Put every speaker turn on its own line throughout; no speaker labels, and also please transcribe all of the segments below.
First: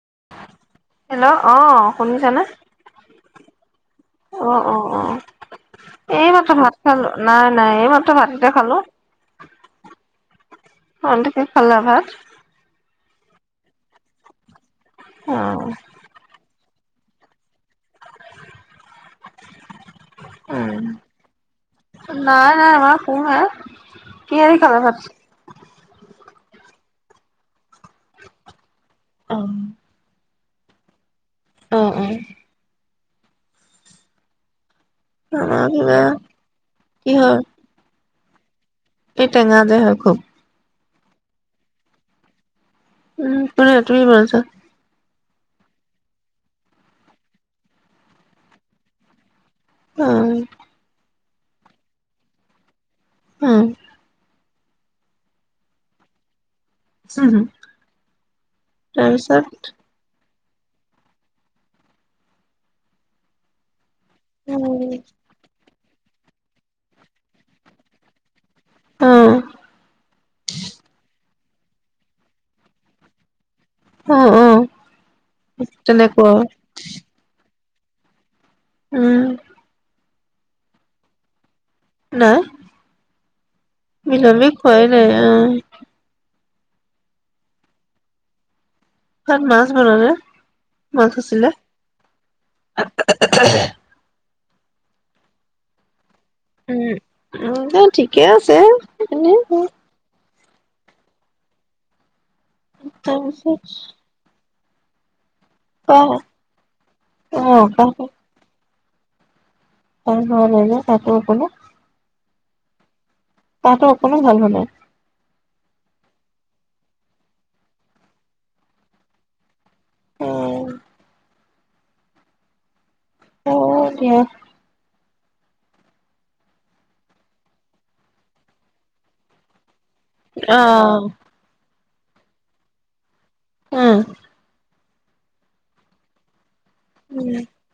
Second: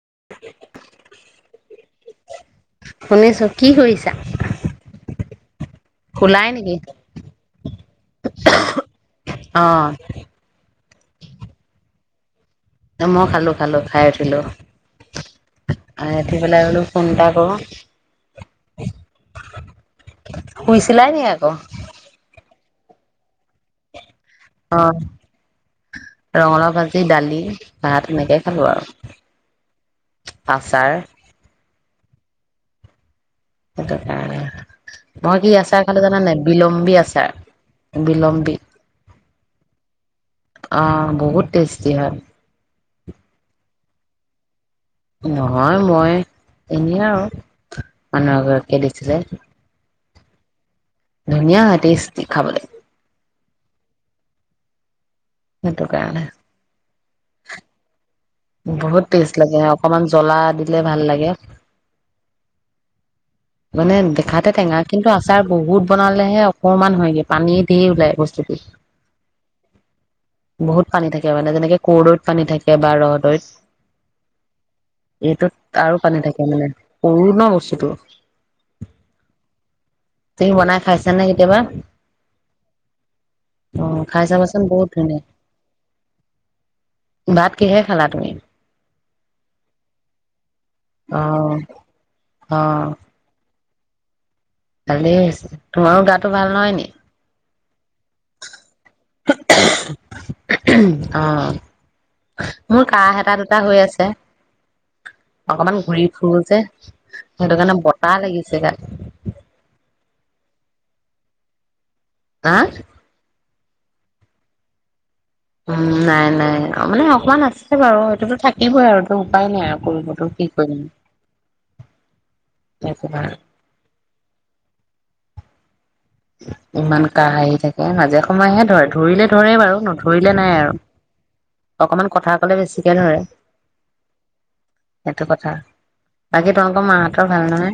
[unintelligible]
Hello অ শুনিছানে
শুনিছো কি কৰিছা
অ অ অ এই
শুলাই
মাত্ৰ
নেকি
ভাত খালো নাই নাই এইমাত্ৰ ভাত এতেটা খালো
অ
অ কি খালা ভাত
মই খালো খালো খাই উঠিলোঁ
অ
উঠি পেলাই বোলো কোনবা গ'ল শুই চলাই নি আকৌ
আ আ শুম আ আ কি হে দি
অ
খালে ভাত
ৰঙালাও ভাজি দালি ভাত তেনেকেইে খালোঁ
অ
আৰু আচাৰ
অ অ
সেই টোৰ কাৰনে ময় কি
আমাৰ
আচাৰ
কিবা
খালে জান নাই বিলম্বী আচাৰ বিলম্ব কুবি
এইটাঙা দেহা খুব
বহুত টেষ্টি হ
উম তুমি তুমি বনাইছা
নহয় মই এনেই আৰু মানুহ এগৰাকীয়ে দিছিলে
অ
ধুনীয়া টেষ্টি খাবলৈ
উম
হেইতো কাৰনে
হম হুম
বহুত টেষ্টি লাগে অকমান জ্বলা দিলে ভাল লাগে মানে দেখাতে টেঙা কিন্তু আচাৰ বহুত বনালেহে অকণমান হয়গে পানী ধেৰ ওলাই বস্তু
অ
[unintelligible] বহুত পানী থাকে মানে যেনেকে কৰদৈত পানী থাকে বা ৰ'দ [unintelligible]
অ অ
এইটোত আৰু পানী
তেনেকুৱা
থাকে মানে সৰু ন বস্তু টো [inaudible]
উম
তুমি বনাই খাইছা নে কেতিয়াবা
নাই
অ খাই
বিলামি
চাবাচোন
কৰা
বহুত
নাই
ধুনীয়া।
অ
ভাত কিহে খালা তুমি
তাত মাছ বনালে মাছ
অ
আছিলে
অ
[unintelligible]
ভালেই তোমাৰো গাত
উম ঠিকে আছে এনে
[unintelligible] অ মোৰ কাহ এটা
তাৰপিছত
দুটা হৈ আছে অকমান ঘূৰি
কাহ
ফুুৰো যে সেইটো
অ',
কাৰণে
কাহটো
বতাহ লাগিছে গাত
[unintelligible]
হা
গাটো অকণো ভাল হোৱা নাই
উম নাই নাই মানে অকমান আছে বাৰু সেইটোতো থাকিবই আৰু টো উপায় নাই আৰু পৰিৱৰ্তন কি কৰিম
অ', অ দিয়া
ইমান কাহি আহি থাকে মাজে সময়েহে ধৰে ধৰিলে ধৰে বাৰু নতু ধৰিলে নাই আৰু
অ',
অকমান কথা কলে বেছিকে ধৰে
উম
সেইটো কথা বাকী তোমালোকৰ
উ
মাহঁতৰ ভাল নহয়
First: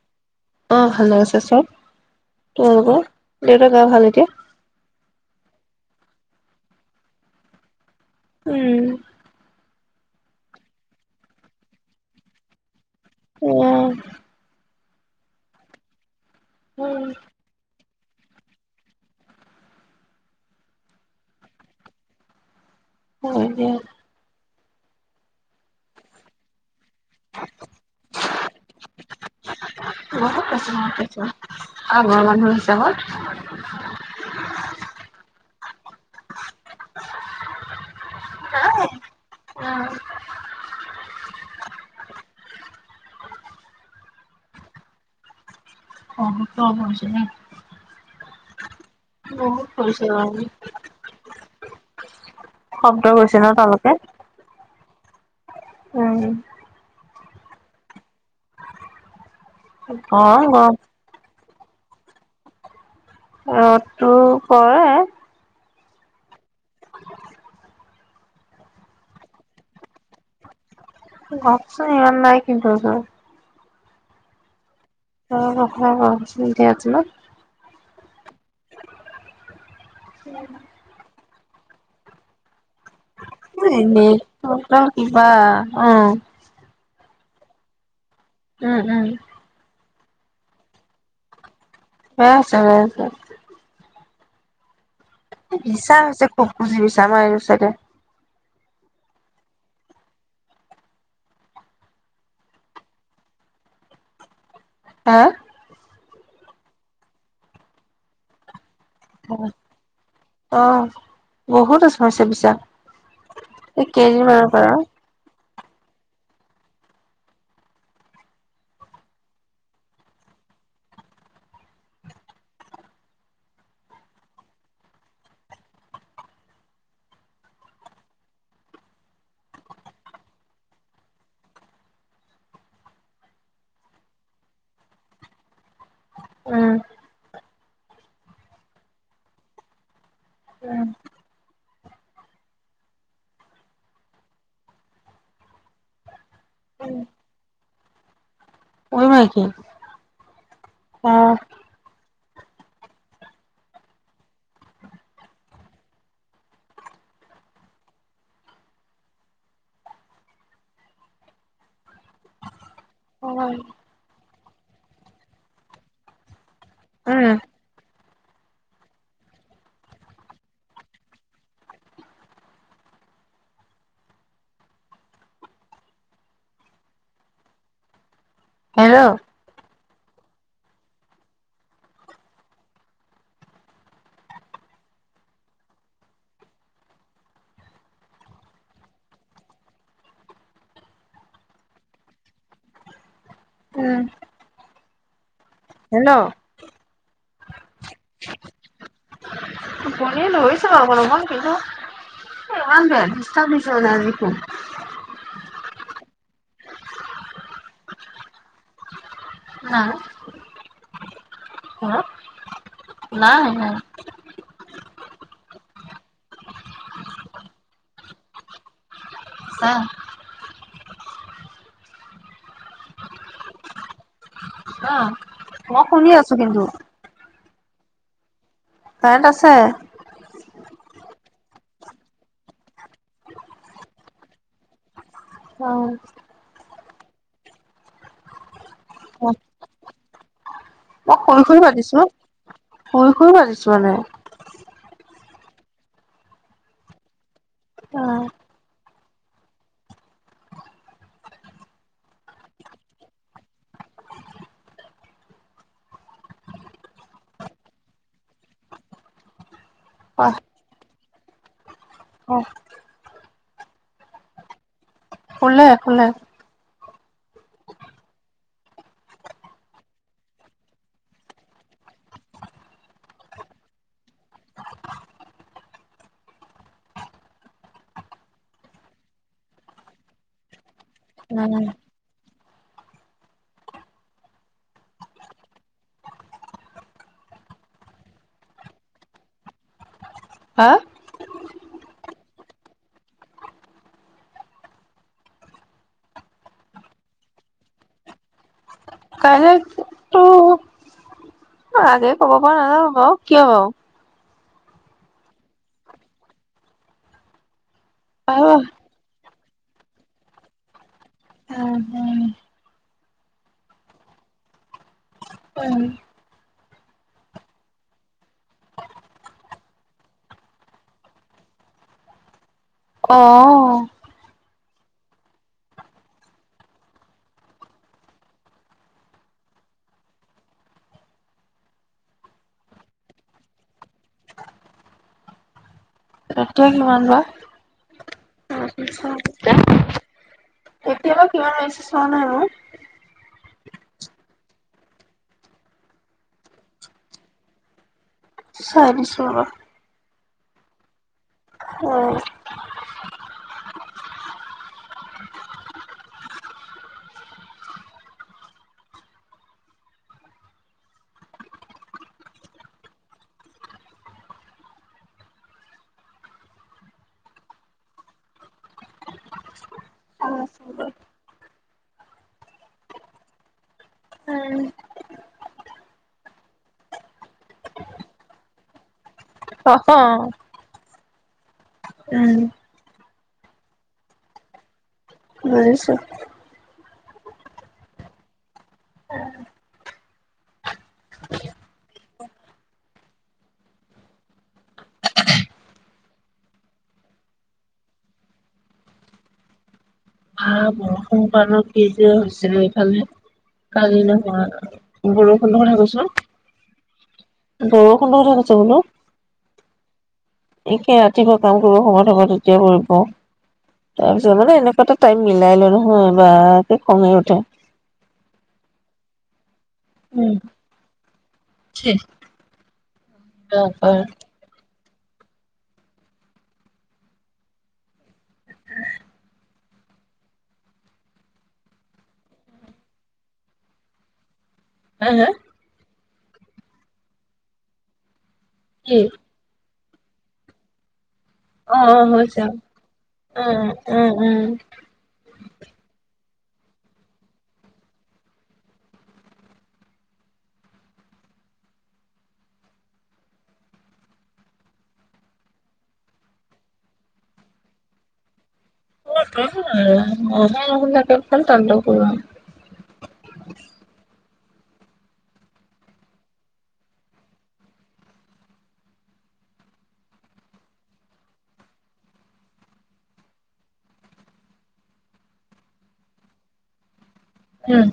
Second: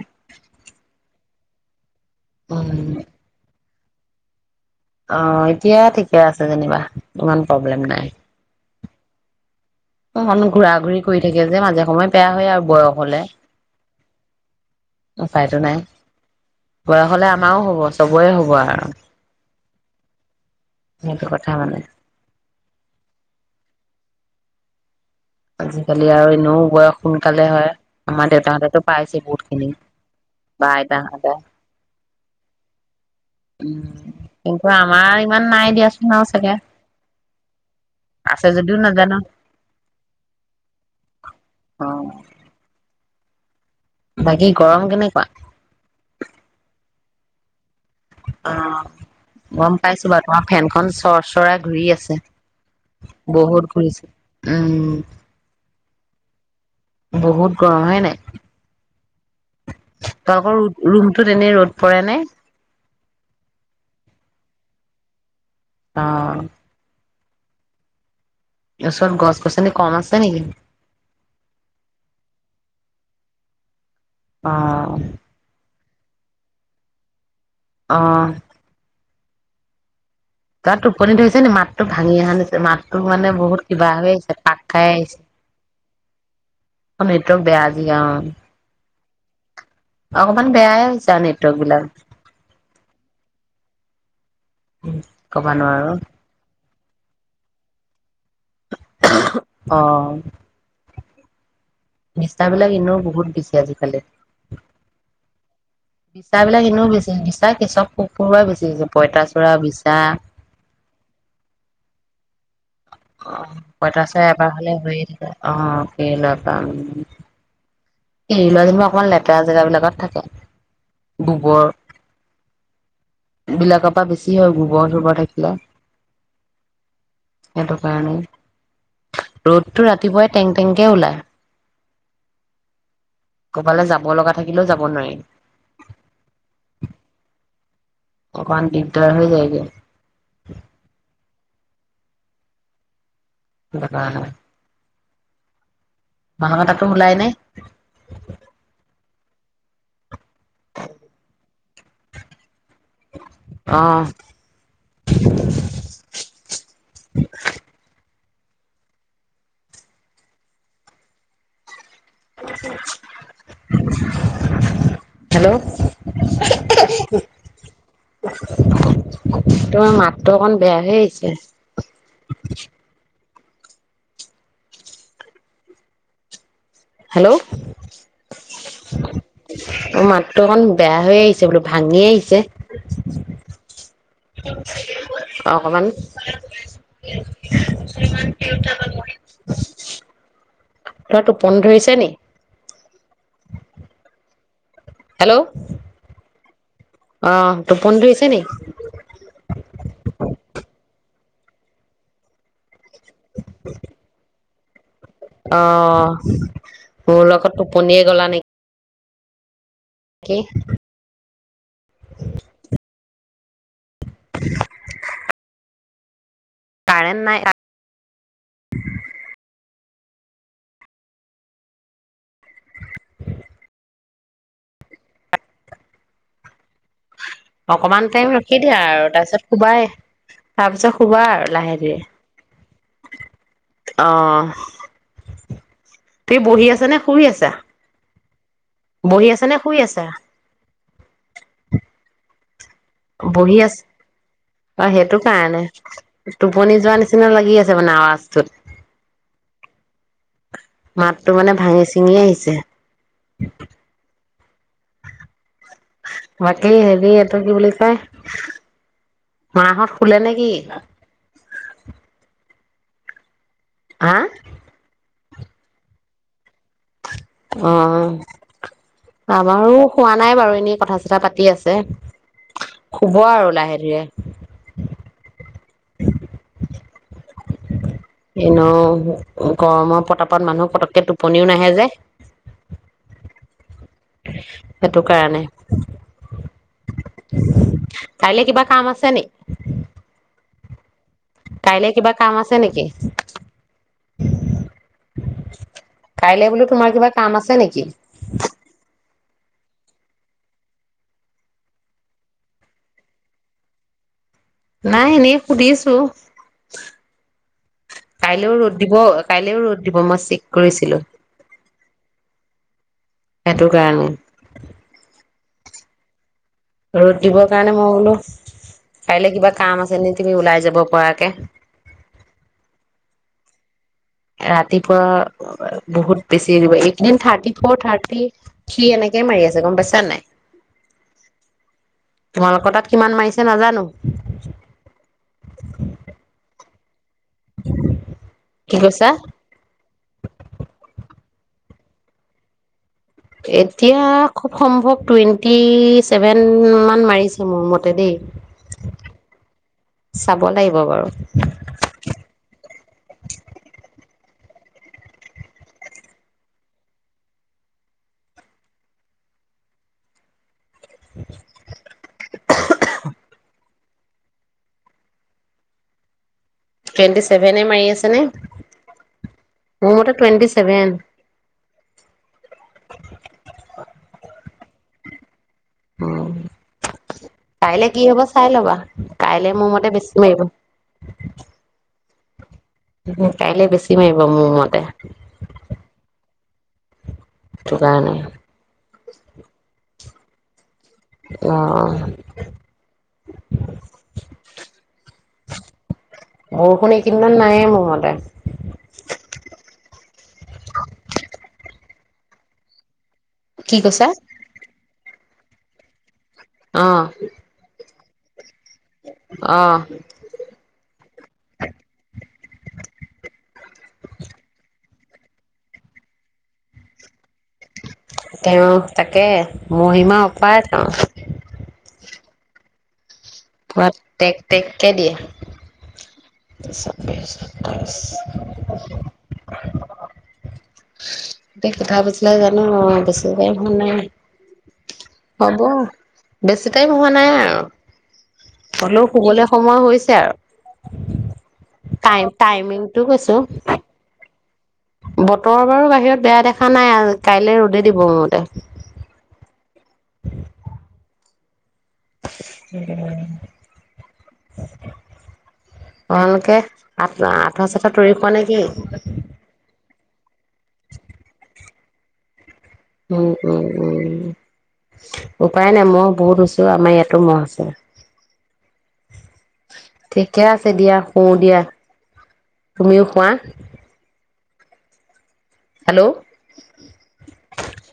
অহ ভালে আছে চব
প
তোমালোকৰ?
[unintelligible]
গা ভাল এতিয়া
অ এতিয়া ঠিকে আছে যেনিবা ইমান প্ৰব্লেম নাই
উম
অ মানো ঘূৰা ঘূৰি কৰি থাকে যে মাজে সময়ে বেয়া হয় আৰু বয়স বলে
অ
ওপাইটো নাই বয়স হলে আমাৰও হ'ব চবৰে হ'ব আৰু সেইটো কথা মানে
হয় দিয়।
আজিকালি আৰু ন বয়স। সোনকালে হয় আমাৰ দেউতাহঁতেতটো পাইছে বহুত খিনি
বহুত
বা
পইচা হৈছে
আইতাহতে
আগৰ মানুহৰ হিচাপত
উম কিন্তু আমাৰ ইমান নাই দিয়াচোন আৰু চাগে আছে যদিও নাজানো অ অ বাকী গৰম কেনেকুৱা।
অ ক হৈছে ন।
অ গম
কৰিছে
পাইছো বাৰু তোমাৰ ফেনখন চৰ চৰাই ঘূৰি আছে
শব্দ কৰিছে ন'
বহুত
তেওঁলোকে
ঘূৰিছে উম
উম
বহুত গৰম হয়ে নাই।
অ',
তালোকৰ
গৰম
ৰুমতটো তেনেই ৰ'দ পৰেনে
অ ৰ'দ টো পৰে।
অ
[unintelligible]
ওচৰত গছ গছনি কম আছে নেকি?
ভাবচোন ইমান নাই কিন্তো আছোন
অ
অ চধি আছো ন
অ তাৰ টোপনী ধৰিছে। তোৰ মাততটো ভাঙি আহে মাত আহিছে।
কেইবা উ
অ নেটৱৰ্ক বেয়া আজি অ
উম উম
অকমান বেয়াই হৈছে নেটৱৰ্ক বিলাক
হই আছে বাৰু এতিয়া
ক'ব নোৱাৰো
নিছা হৈছে কো। ভাবি চাব আৰু ছাগে।
উহ অ নিচিনাবিলাক এনেও বহুত বেছি আজিকালি।
হয়
নিচাবিলাক এনেও বেছি নিচা পেছা পক্ষবেছি।
অ বহুত ওচৰ চাপিছে
অ পইতছোৰা এবাৰ
পৰা
হ'লে হৈয়ে থাকে অ কল আৰু পানি এৰি লোৱা যেনিবা অকমান লেতেৰা জেগ বিিলাকত থাকে গোবৰ বিলাকৰ পৰা বেছি হয় গোবৰ চোবৰ থাকিলে সেইটো কাৰণেই ৰ'দতটো ৰাতিপুৱাই টেং টেংকে ওলাই। ক'বালে যাব লগা থাকিলেও যাব নোৱাৰিম
উম
অকমান দিগদাৰ হৈ যায়গে উ মনঙতকে মুলাইনে
ন কি [unintelligible] অ
অ হেল্ল'
উম
তোমাৰ মাতটো অকণ বেয়া হৈ আহিছে হেল্ল'
হেল্ল'
অ মাতটো অকণ বেয়া হৈ আহিছে বোলো ভাঙি আহিছে অ অকমান অ টোপন ধৰিছে নি
উম
হেল্ল'?
হেল্ল'?
আহ, টোপনি ধৰিছে নি?
টোপনিয়ে ধৰিছে আৰু অকণ-অকণ কিন্তু হে ভ ব বছ পিছ নজো [unintelligible] [unintelligible]
অ, মোৰলগত টোপনিয়ে গলা নেকি?
নাই
কি [unintelligible] উ [unintelligible]
নাই-নাই।
কাৰেন নাই [unintelligible]
উ [unintelligible] হ, মই শুনি আছো কিন্তু
অকমান টাইম সেইতি আৰু
কাৰেণ্ট
তাৰপিছত
আছে।
সোবাই, তাৰপিছত শুৱা আৰু লাহে ধীৰে, আহ
অ
তুমি বহি আছা নে শুই আছা? বহি আছা নে শুই আছা?
অই শুই-শুই মাতিছো শুই-শুই
বহি
পাজিছো
আছে
মানে
অ সেইটো কাৰণে, টোপনি যোৱা নিচিনা লাগি আছে মানে আৱাজটোত মাতটো মানে ভাঙি-চিঙি আহিছে। বাকী হেৰি এইটো কি বুলি কয়, মাহত শুলে নে
অ
কি? আহ?
খোলে-খোলে।
আহ, আমাৰো হোৱা নাই বাৰু এনেই কথা-চথা পাতি আছে, শুব আৰু লাহে ধীৰে। এনে গৰমত পতাপত মানুহ পতককে টোপনিও নাহে যে, সেইটো কাৰণে, কাইলে কিবা কাম আছে নিে?
হা?
কাইলে কিবা কাম আছে নেকি? কাইলে বোলো তোমাৰ কিবা কাম আছে নেকি?
কাইলৈ অ আগে ক'ব পৰা নাজা বাৰ, কিয়?
নাই এনেই সুধিছো, কাইলেও
পাৰিব।
ৰ'দ দিব-কাইলেও ৰ'দ দিব মই চেক কৰিছিলো।
উম
সেইটো কাৰণে।
উম।
ৰ'দ দিবৰ কাৰণে মই বোলো, কাইলে কিবা কাম আছে নে তুমি ওলাই যাব পৰাকে?
অ
ৰাতিপুৱা বহুত বেছি, এইকেইদিন থাৰ্টি ফৰ, থাৰ্টি থ্ৰী এনেকেই মাৰি আছে গম পাইছা নাই, তোমালোকৰ তাত কিমান মাৰিছে নাজানো।
এতিয়া কিমান বা?
কি কৈছা
[unintelligible] এতিয়ালে কিমান হৈছে চোৱা না এবাৰ?
এতিয়া,, খুব সম্ভৱ টুৱেণ্টি ছেভেন মান মাৰিছে মোৰ মতে দেই।
চাই দিছো ৰবা।
চাব লাগিব বাৰু।
উ।
[unintelligible] টুৱেণ্টি চেভেনে মাৰি আছেনে? মোৰ মতে টুৱেণ্টি চেভেন। উ, কাইলে কি হব চাই ল'বা। কাইলৈ মোৰ মতে
অ
বেছি মাৰিব।
উম।
কাইলে বেছি মাৰিব মোৰ মতে।
বুজিছো।
সেইটো কাৰণে। অহ' বৰষুণ এইকেইদিনমান নাহে মোৰ মতে,
[unintelligible] হৈছিলে এইফালে
কি
কালি
কৈছা
নায় [unintelligible] বৰষুণৰ কথা কৈছো।
অ'।
[unintelligible] [unintelligible]
[unintelligible]
একে ৰাতিপুৱা কাম কৰিব সময় হ'ব তেতিয়া কৰিব তাই মিলাই লয় নহয় বা কম তোক।
তেওঁ তাকে। মহিমা
উম
অপাৰ টো।
ছেহ হা
[unintelligible] কে দিয়ে, এতিয়া কেইটা বাজিলে জানো বেছি টাইম হোৱা নাই।
হা
হব। বেছি টাইম হোৱা নাই আৰু।
কি
হ'লেও শুবলে সময় হৈছে। [unintelligible]
অ' অ'
টাইম
হৈছে
টাইমিংটো কৈছো
উম, উম উম।
বতৰ বাৰু বাহিৰত বেয়া দেখা নাই আৰু কাইলে ৰদে দিব মোৰ মতে। [inaudible] ভালকে আঠ আঠোৱা চাঠোৱা তৰি শুৱা নেকি?
[unintelligible]
উম, উম, উম। উপায় নাই মহ বহুত হৈছে আমাৰ ইয়াতো মহ আছে, ঠিকে আছে দিয়া শুওঁ দিয়া তুমিও শুৱা। হেল্ল'।
উম।